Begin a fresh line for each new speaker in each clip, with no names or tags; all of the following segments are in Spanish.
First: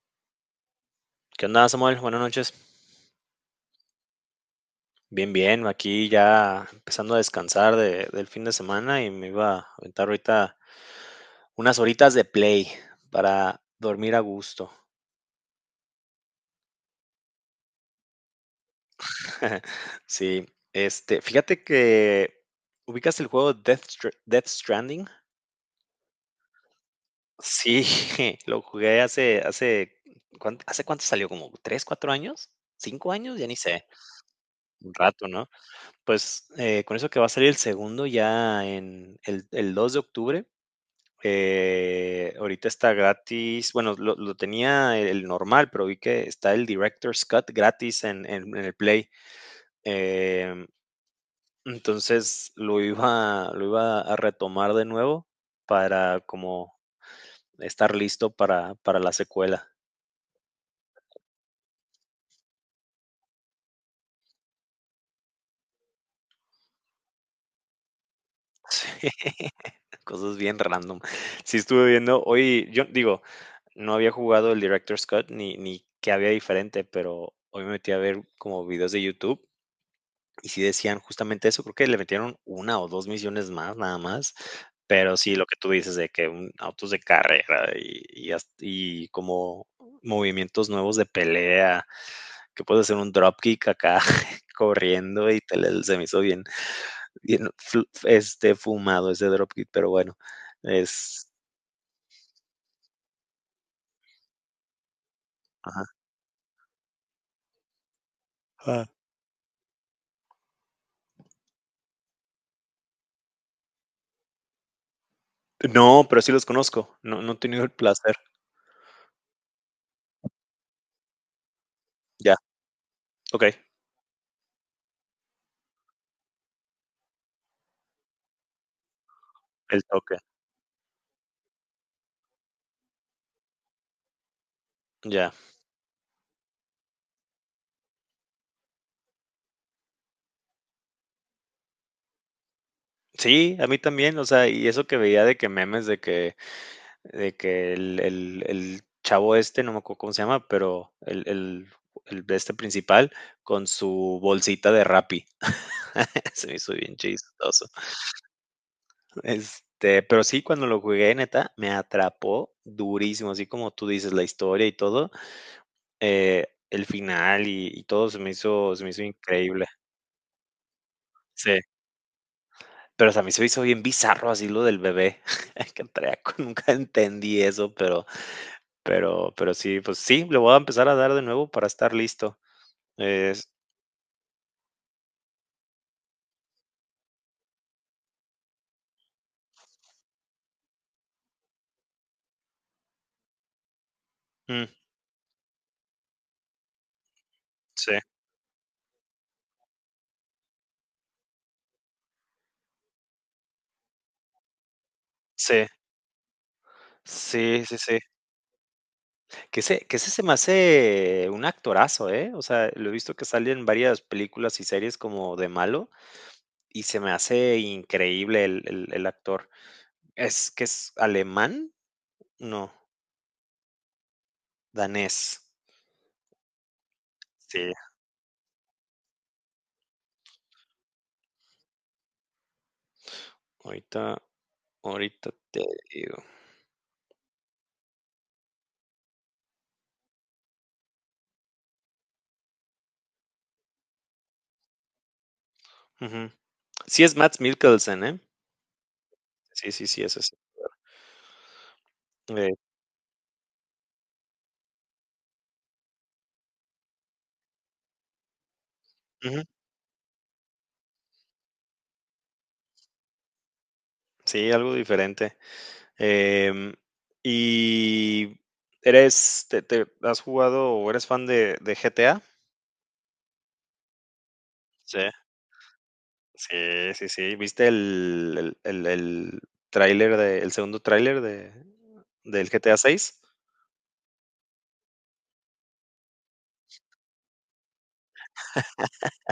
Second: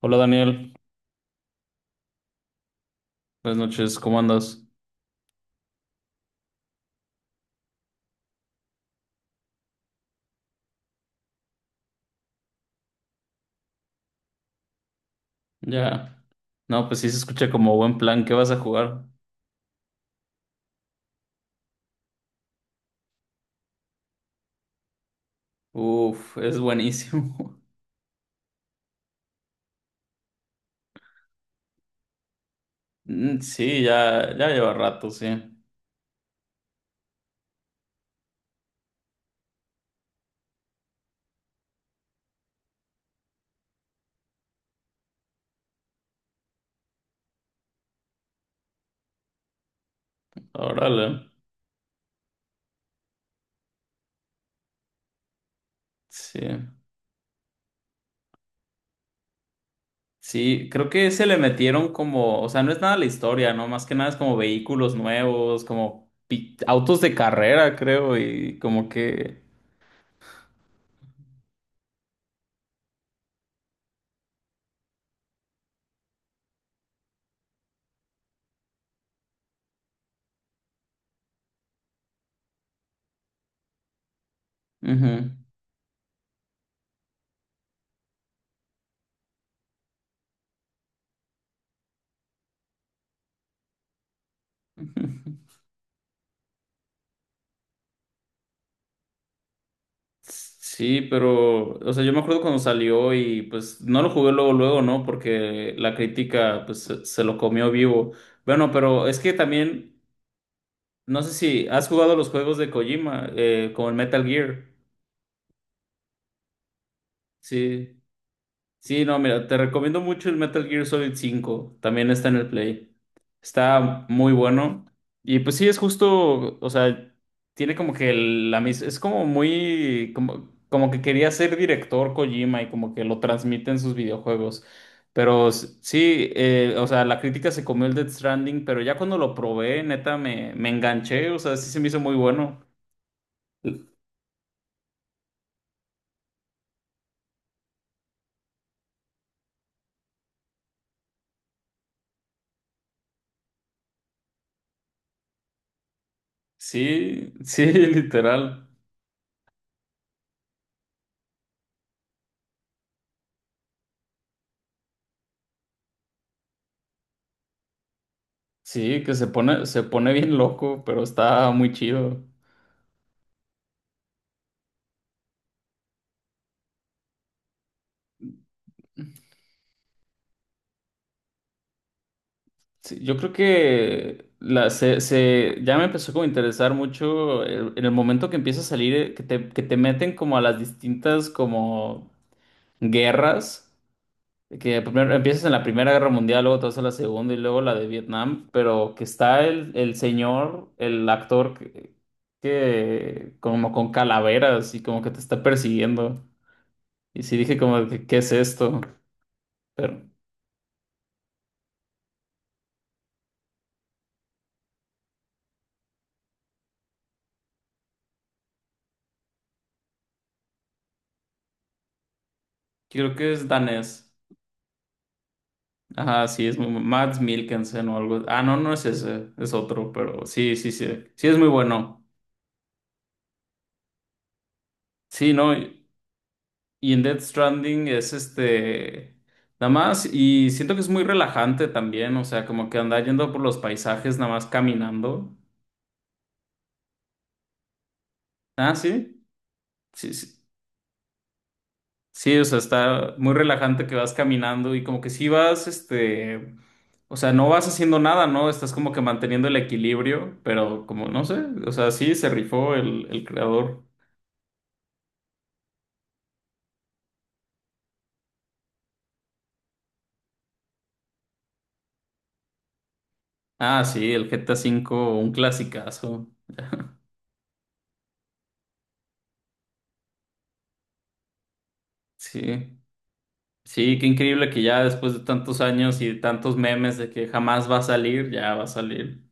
Hola Daniel,
¿Qué onda, Samuel? Buenas noches.
buenas noches, ¿cómo andas?
Bien, bien, aquí ya empezando a descansar del fin de semana y me iba a aventar ahorita unas horitas de play para dormir a gusto.
Ya. No, pues sí se escucha como buen plan, ¿qué vas a jugar?
Sí, fíjate que ubicas el juego Death, Death Stranding.
Uf, es buenísimo.
Sí, lo jugué ¿hace cuánto salió? ¿Como 3, 4 años? ¿5 años?
Mm,
Ya ni
sí,
sé.
ya, ya lleva
Un
rato, sí.
rato, ¿no? Pues con eso que va a salir el segundo ya en el 2 de octubre. Ahorita está gratis. Bueno, lo tenía el normal, pero vi que está el Director's Cut gratis en el Play. Eh,
Órale.
entonces lo iba a retomar de nuevo para
Sí.
como estar listo para la secuela.
Sí, creo que se le metieron como, o sea, no es nada la historia, ¿no? Más que nada es como vehículos nuevos, como autos de carrera, creo, y como que.
Cosas bien random. Sí estuve viendo, hoy yo digo, no había jugado el Director's Cut ni qué había diferente, pero hoy me metí a ver como videos de YouTube. Y sí decían justamente eso, creo que le metieron una o 2 misiones más, nada más, pero
Ujú.
sí, lo que tú dices de que un autos de carrera y como movimientos nuevos de pelea, que puedes hacer un dropkick acá corriendo y te le se me hizo bien bien fumado ese dropkick, pero bueno,
Sí,
es
pero, o sea, yo me acuerdo cuando salió y pues no lo jugué luego, luego, ¿no? Porque la
ajá.
crítica pues se lo comió vivo. Bueno,
Ah,
pero es que también, no sé si has jugado los juegos de Kojima, como el Metal Gear.
no, pero sí los conozco, no he tenido el
Sí.
placer.
Sí, no, mira, te recomiendo mucho el Metal Gear Solid cinco. También está en
Ya,
el Play.
okey,
Está muy bueno. Y pues sí, es justo, o sea, tiene como que la misma, es como
el
muy,
toque,
como que quería ser director Kojima y como que lo transmite en sus videojuegos.
ya.
Pero sí, o sea, la crítica se comió el Death Stranding, pero ya cuando lo probé, neta, me enganché, o sea, sí se me hizo muy bueno.
Sí, a mí también, o sea, y eso que veía de que memes de que el chavo este, no me acuerdo cómo se llama, pero el de este principal con su bolsita de Rappi. Se me hizo bien
Sí, sí,
chistoso.
literal.
Pero sí, cuando lo jugué, neta, me atrapó durísimo, así como tú dices, la historia y todo, el final y todo se me hizo, se me
Sí,
hizo
que se pone,
increíble.
se pone bien loco, pero está
Sí.
muy chido.
Pero o sea, a mí se me hizo bien bizarro así lo del bebé que traía, nunca entendí eso, pero sí, pues sí, le voy a empezar a dar de nuevo para estar listo.
Sí, yo creo
Es-
que ya me empezó como a interesar mucho en el momento que empieza a salir, que te meten como a las distintas como guerras,
mm.
que primero empiezas en la Primera Guerra Mundial, luego te vas a la Segunda y luego la de
Sí,
Vietnam, pero que está el señor, el actor que como con calaveras y como que te está
sí,
persiguiendo. Y sí dije
sí, sí,
como,
sí.
de que, ¿qué es esto?
Que ese, que
Pero...
ese se me hace un actorazo, ¿eh? O sea, lo he visto que sale en varias películas y series como de malo y se me hace increíble el actor. ¿Es que es alemán? No,
Creo que es danés.
danés.
Ajá, sí, Mads
Sí,
Mikkelsen o algo. Ah, no, no es ese, es otro, pero sí, sí, sí. Sí, es muy bueno.
ahorita, ahorita
Sí, no.
te
Y
digo.
y en Death Stranding es este. Nada más, y siento que es muy relajante también, o sea, como que anda yendo por los paisajes, nada más caminando.
Ujú. Sí es Mads Mikkelsen, ¿eh?
Ah, sí.
Sí, sí, sí,
Sí,
es ese.
sí. Sí, o
Eh,
sea, está muy relajante que vas caminando y como que sí vas, o sea, no vas haciendo nada, ¿no? Estás como que
ujú.
manteniendo el equilibrio, pero como, no sé, o sea, sí, se rifó el creador.
Sí, algo diferente. Em, ¿y has jugado o eres fan de GTA?
Ah, sí, el GTA
Sí,
cinco, un clasicazo.
sí, sí, sí. ¿Viste el el segundo tráiler del GTA
Sí,
6?
sí, qué increíble que ya después de tantos años y de tantos memes de que jamás va a salir, ya va a salir.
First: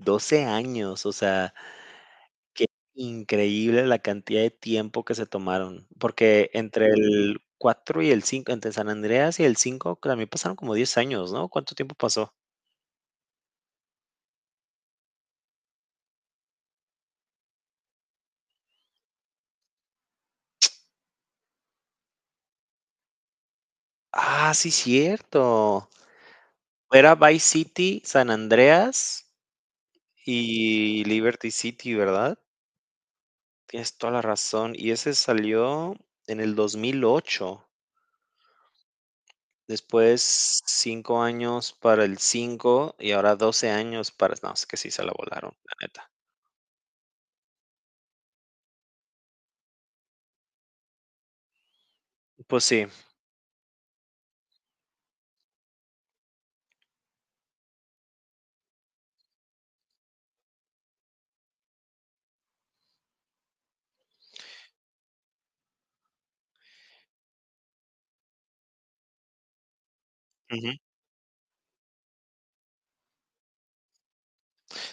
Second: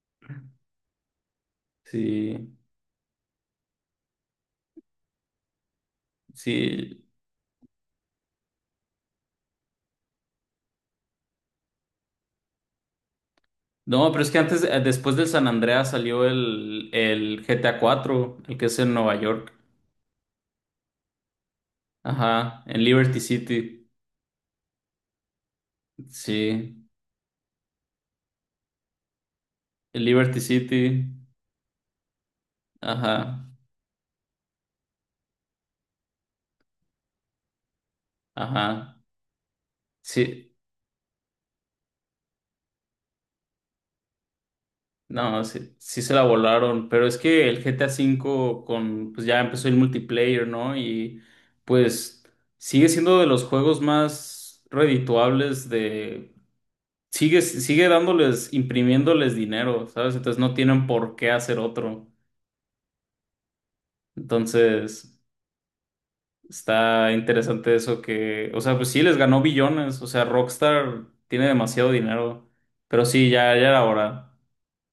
12 años, o sea,
Sí,
qué increíble la cantidad de tiempo que se tomaron, porque entre
sí.
el 4 y el 5, entre San Andreas y el 5, también pasaron como 10 años, ¿no? ¿Cuánto tiempo pasó?
No, pero es que antes, después del San Andreas salió el GTA cuatro, el que es en Nueva York. Ajá, en Liberty City.
Ah, sí, cierto.
Sí,
Era Vice City, San Andreas
en Liberty
y
City.
Liberty City, ¿verdad?
Ajá,
Tienes toda la razón. Y ese salió en el 2008.
ajá.
Después
Sí,
5 años para el cinco y ahora 12 años para no, es que sí se la
no,
volaron,
sí,
la
sí
neta.
se la volaron, pero es que el GTA V pues ya empezó el multiplayer, ¿no? Y pues
Pues sí,
sigue siendo de los juegos más redituables de. Sigue dándoles, imprimiéndoles dinero, ¿sabes? Entonces no tienen por qué hacer otro. Entonces... Está interesante eso que, o sea, pues sí les ganó billones, o sea,
ujú.
Rockstar tiene demasiado dinero, pero sí, ya, ya era hora.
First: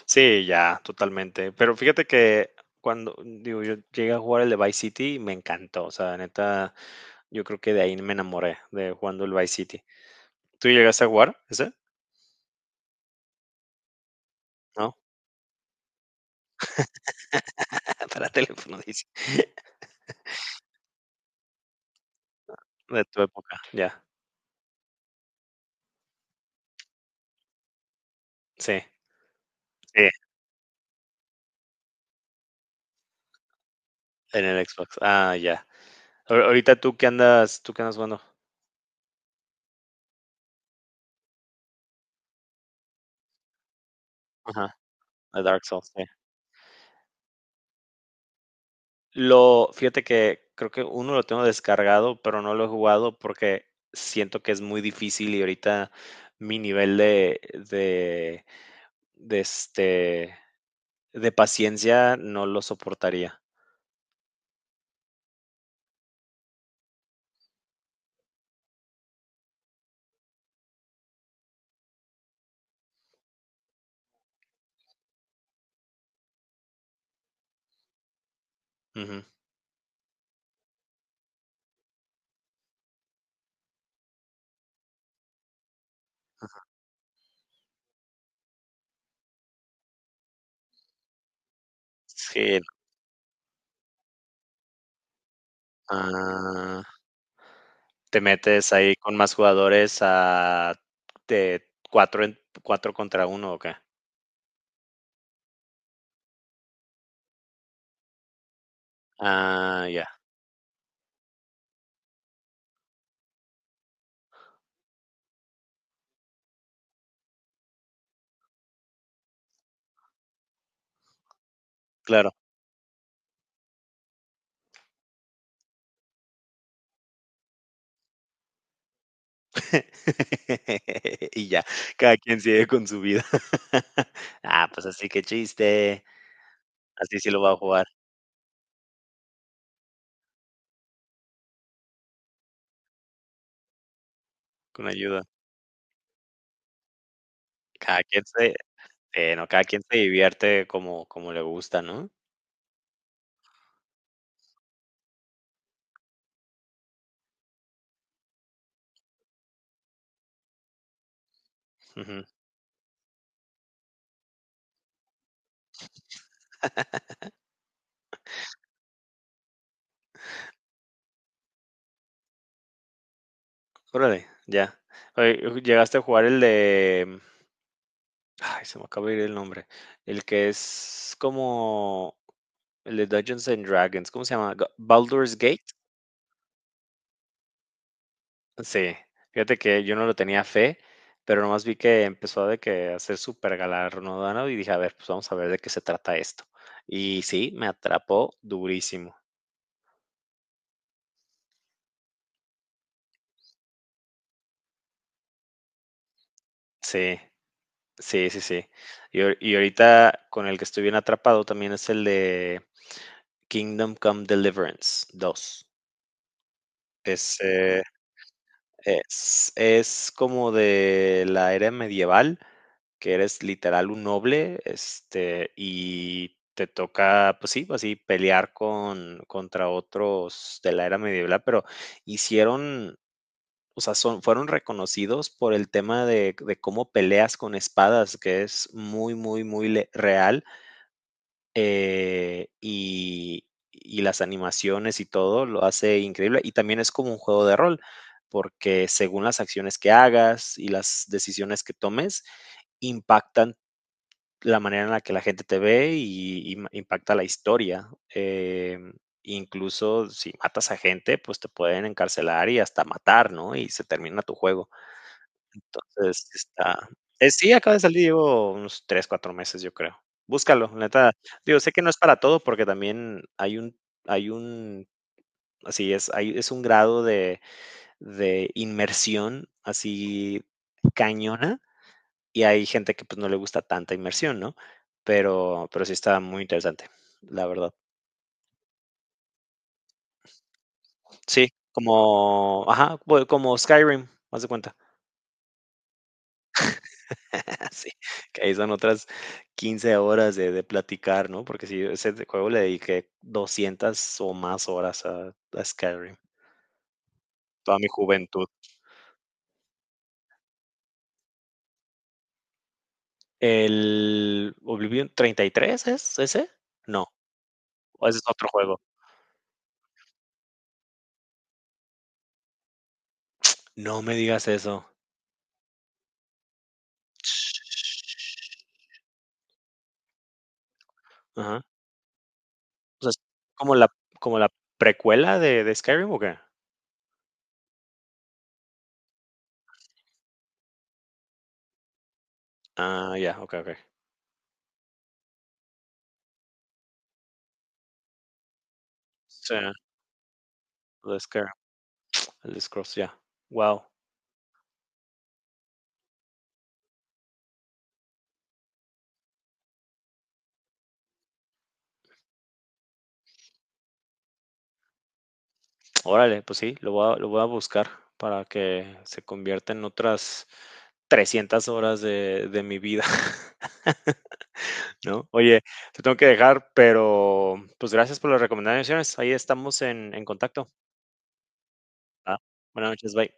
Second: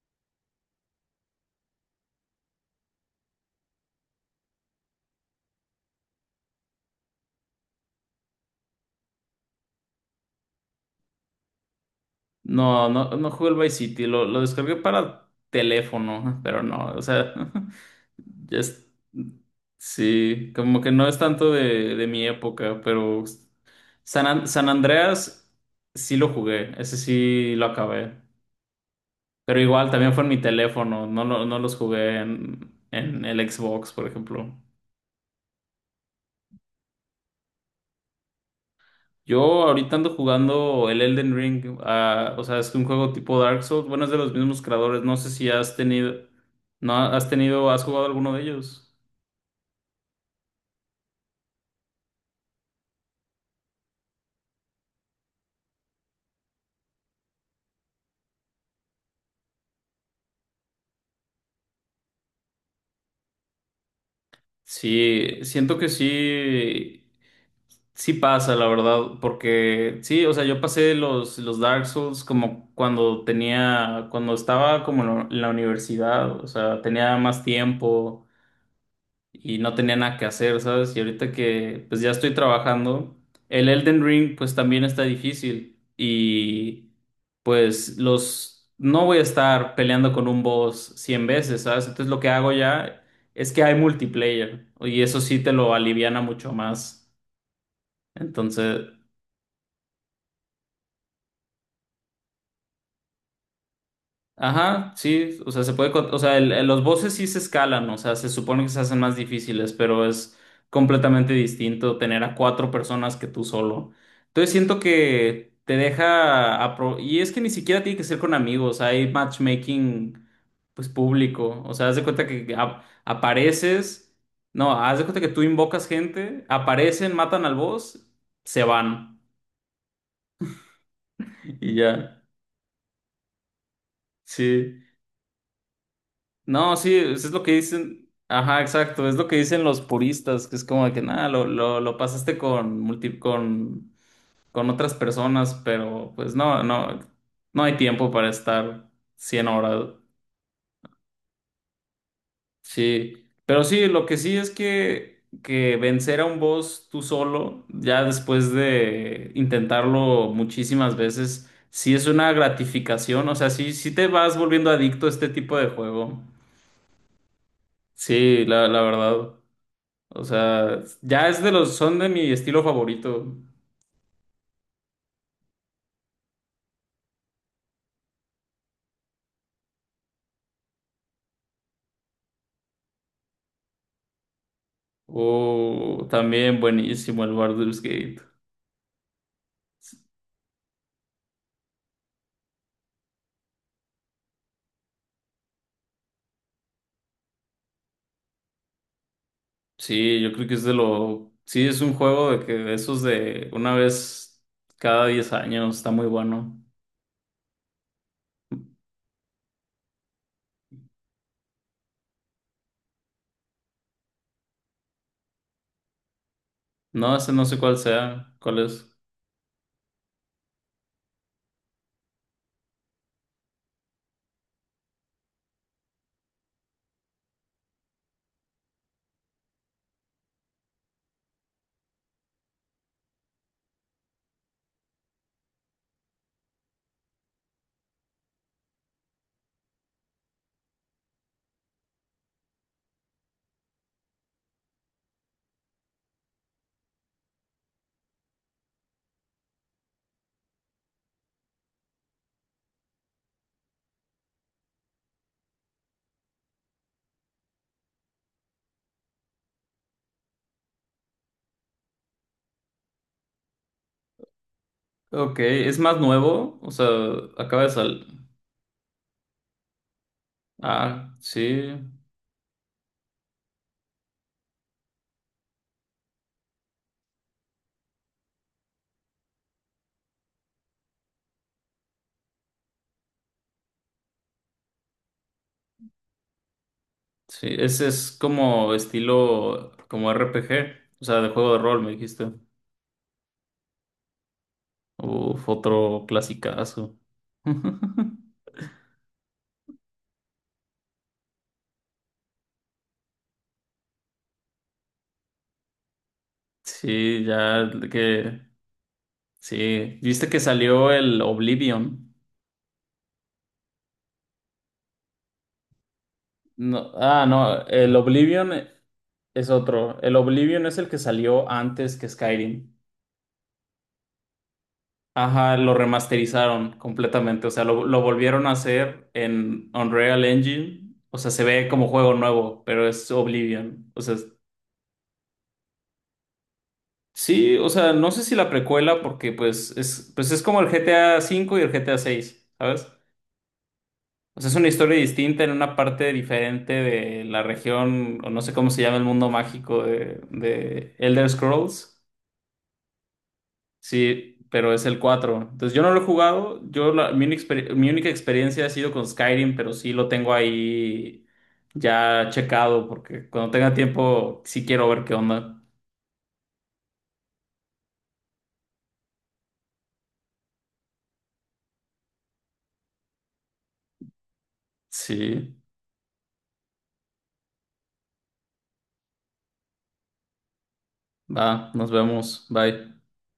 Sí, ya, totalmente. Pero fíjate que cuando, digo, yo llegué a jugar el de Vice City me encantó. O sea, neta, yo creo que de ahí me enamoré de jugando el Vice City. ¿Tú llegaste a jugar ese?
No, no, no jugué el Vice City, lo descargué
¿No?
para teléfono, pero no, o sea,
Para
ya
teléfono,
es-
dice.
sí, como que no es tanto de, mi época,
De tu
pero
época, ya.
San Andreas sí lo jugué, ese sí lo acabé,
Sí,
pero igual
sí,
también fue en mi teléfono, no, no los jugué en el Xbox, por
en
ejemplo.
el Xbox. Ah, ya. Ahorita tú qué andas jugando.
Yo ahorita ando jugando el Elden Ring, o sea, es un juego tipo Dark Souls, bueno, es de los mismos
Ajá,
creadores, no sé
a
si
Dark
has
Souls, sí.
tenido, no has tenido, has jugado alguno de ellos.
Lo Fíjate que creo que uno lo tengo descargado, pero no lo he jugado porque siento que es muy difícil y ahorita mi nivel de, este, de paciencia no lo soportaría.
Sí, siento que sí, sí pasa, la verdad, porque sí, o sea, yo pasé los, Dark Souls como cuando tenía, cuando estaba como en la universidad, o sea, tenía más tiempo.
Ujú.
Y no tenía nada que hacer, ¿sabes? Y ahorita que pues ya estoy trabajando, el Elden Ring pues también está difícil y pues los no voy a estar peleando con un boss 100 veces, ¿sabes? Entonces lo que hago
Sí.
ya es que hay multiplayer y eso sí te lo aliviana mucho
Ah.
más.
Te metes
Entonces,
ahí con más jugadores a de 4 en 4 contra uno, ¿o qué?
Ajá, sí, o sea, se puede, o sea, los voces sí se escalan, o sea, se supone que se hacen más difíciles,
Ah,
pero
ya,
es completamente distinto tener a cuatro personas que tú solo. Entonces siento que te deja, y es que ni siquiera tiene que ser con amigos, hay matchmaking, pues público, o sea, haz de cuenta
claro.
que apareces, no, haz de cuenta que tú invocas gente, aparecen, matan al boss, se van,
Y ya,
y
cada
ya,
quien sigue con su vida. Ah,
sí.
pues así, que chiste.
No, sí,
Así
es
sí
es
lo
lo
va
que
a jugar,
dicen. Ajá, exacto, es lo que dicen los puristas, que es como de que nada, lo pasaste con
con
otras
ayuda.
personas, pero pues no, no, no hay
Cada
tiempo
quien
para
se
estar 100
No, cada quien
horas.
se divierte como le gusta, ¿no?
Sí, pero sí, lo que sí es que vencer a un boss tú solo, ya después de intentarlo muchísimas veces, sí es
Ujú.
una gratificación, o sea, sí, sí te vas volviendo adicto a este tipo de juego. Sí, la verdad. O sea, ya es son de mi estilo favorito.
Órale, ya. Oye, ¿llegaste a jugar el de? Ay, se me acaba de ir el nombre. El que es como El de Dungeons and Dragons, ¿cómo se llama? Baldur's Gate.
O también buenísimo el Baldur's Gate.
Sí, fíjate que yo no lo tenía fe, pero nomás vi que empezó de que a ser súper galardonado y dije, a ver, pues vamos a ver de qué se trata esto. Y sí, me atrapó durísimo.
Sí, yo creo que sí, es un juego de esos de una vez cada 10 años, está muy bueno.
Sí, sí, sí, sí. Y ahorita con el que estoy bien atrapado también es el de Kingdom Come Deliverance 2.
No, ese no sé
Ese,
cuál es.
Es como de la era medieval, que eres literal un noble, y te toca, pues sí, así pelear contra otros de la era medieval, pero hicieron, o sea, son fueron reconocidos por el tema de cómo peleas con espadas, que es muy, muy, muy le real, eh, y y las animaciones y todo lo hace increíble. Y también es como un juego de rol, porque según las acciones que hagas y las decisiones que tomes, impactan la manera en la que la gente te ve y impacta la historia. Eh, incluso si matas a gente, pues te pueden encarcelar y hasta matar, ¿no? Y se termina tu juego.
Ok, es más
Entonces,
nuevo, o sea,
sí,
acaba de
acaba de salir,
salir.
llevo unos 3, 4 meses, yo creo. Búscalo, neta.
Ah, sí,
Digo, sé que no es para todo, porque también hay un así es, hay es un grado de inmersión así cañona, y hay gente que, pues, no le gusta tanta inmersión, ¿no? Pero sí está muy interesante, la
sí,
verdad.
ese es como estilo, como RPG, o sea, de juego
Sí,
de rol, me dijiste.
como ajá, bueno, como Skyrim, haz de cuenta.
Uf, otro clasicazo.
Sí, que ahí son otras 15 horas de platicar, ¿no? Porque si ese de juego le dediqué 200 o más horas a Skyrim,
Sí, ya
toda mi
que
juventud.
sí, viste que salió el Oblivion.
El Oblivion, ¿33 es ese?
No,
No,
no, el
o ese es otro
Oblivion
juego.
es otro. El Oblivion es el que salió antes que Skyrim.
No me digas eso.
Ajá, lo remasterizaron completamente, o
Ch-
sea, lo volvieron a hacer en Unreal Engine. O sea, se
Ajá.
ve como juego nuevo, pero
O
es
sea, ¿es como la
Oblivion. O sea,
como la precuela de Skyrim o qué?
sí, o sea, no sé si la precuela porque pues es como el GTA cinco y el GTA seis, ¿sabes?
Ah, ya, okey, okey.
O sea, es una historia distinta en una parte diferente de la región, o no sé cómo se llama el mundo
Sí,
mágico de
el
Elder
Skyrim,
Scrolls.
el Scrolls, ya. Wow.
Sí, pero es el cuatro. Entonces, yo no lo he jugado. Yo mi única experiencia ha sido con Skyrim, pero sí lo tengo ahí ya checado, porque cuando tenga tiempo sí quiero ver qué onda.
Órale, pues sí, lo voy a buscar para que se convierta en otras 300 horas de mi vida, ¿no?
Sí,
Oye, te tengo que dejar, pero pues gracias por las recomendaciones. Ahí estamos en contacto.
va, nos
Ah,
vemos.
buenas
Bye.
noches, bye.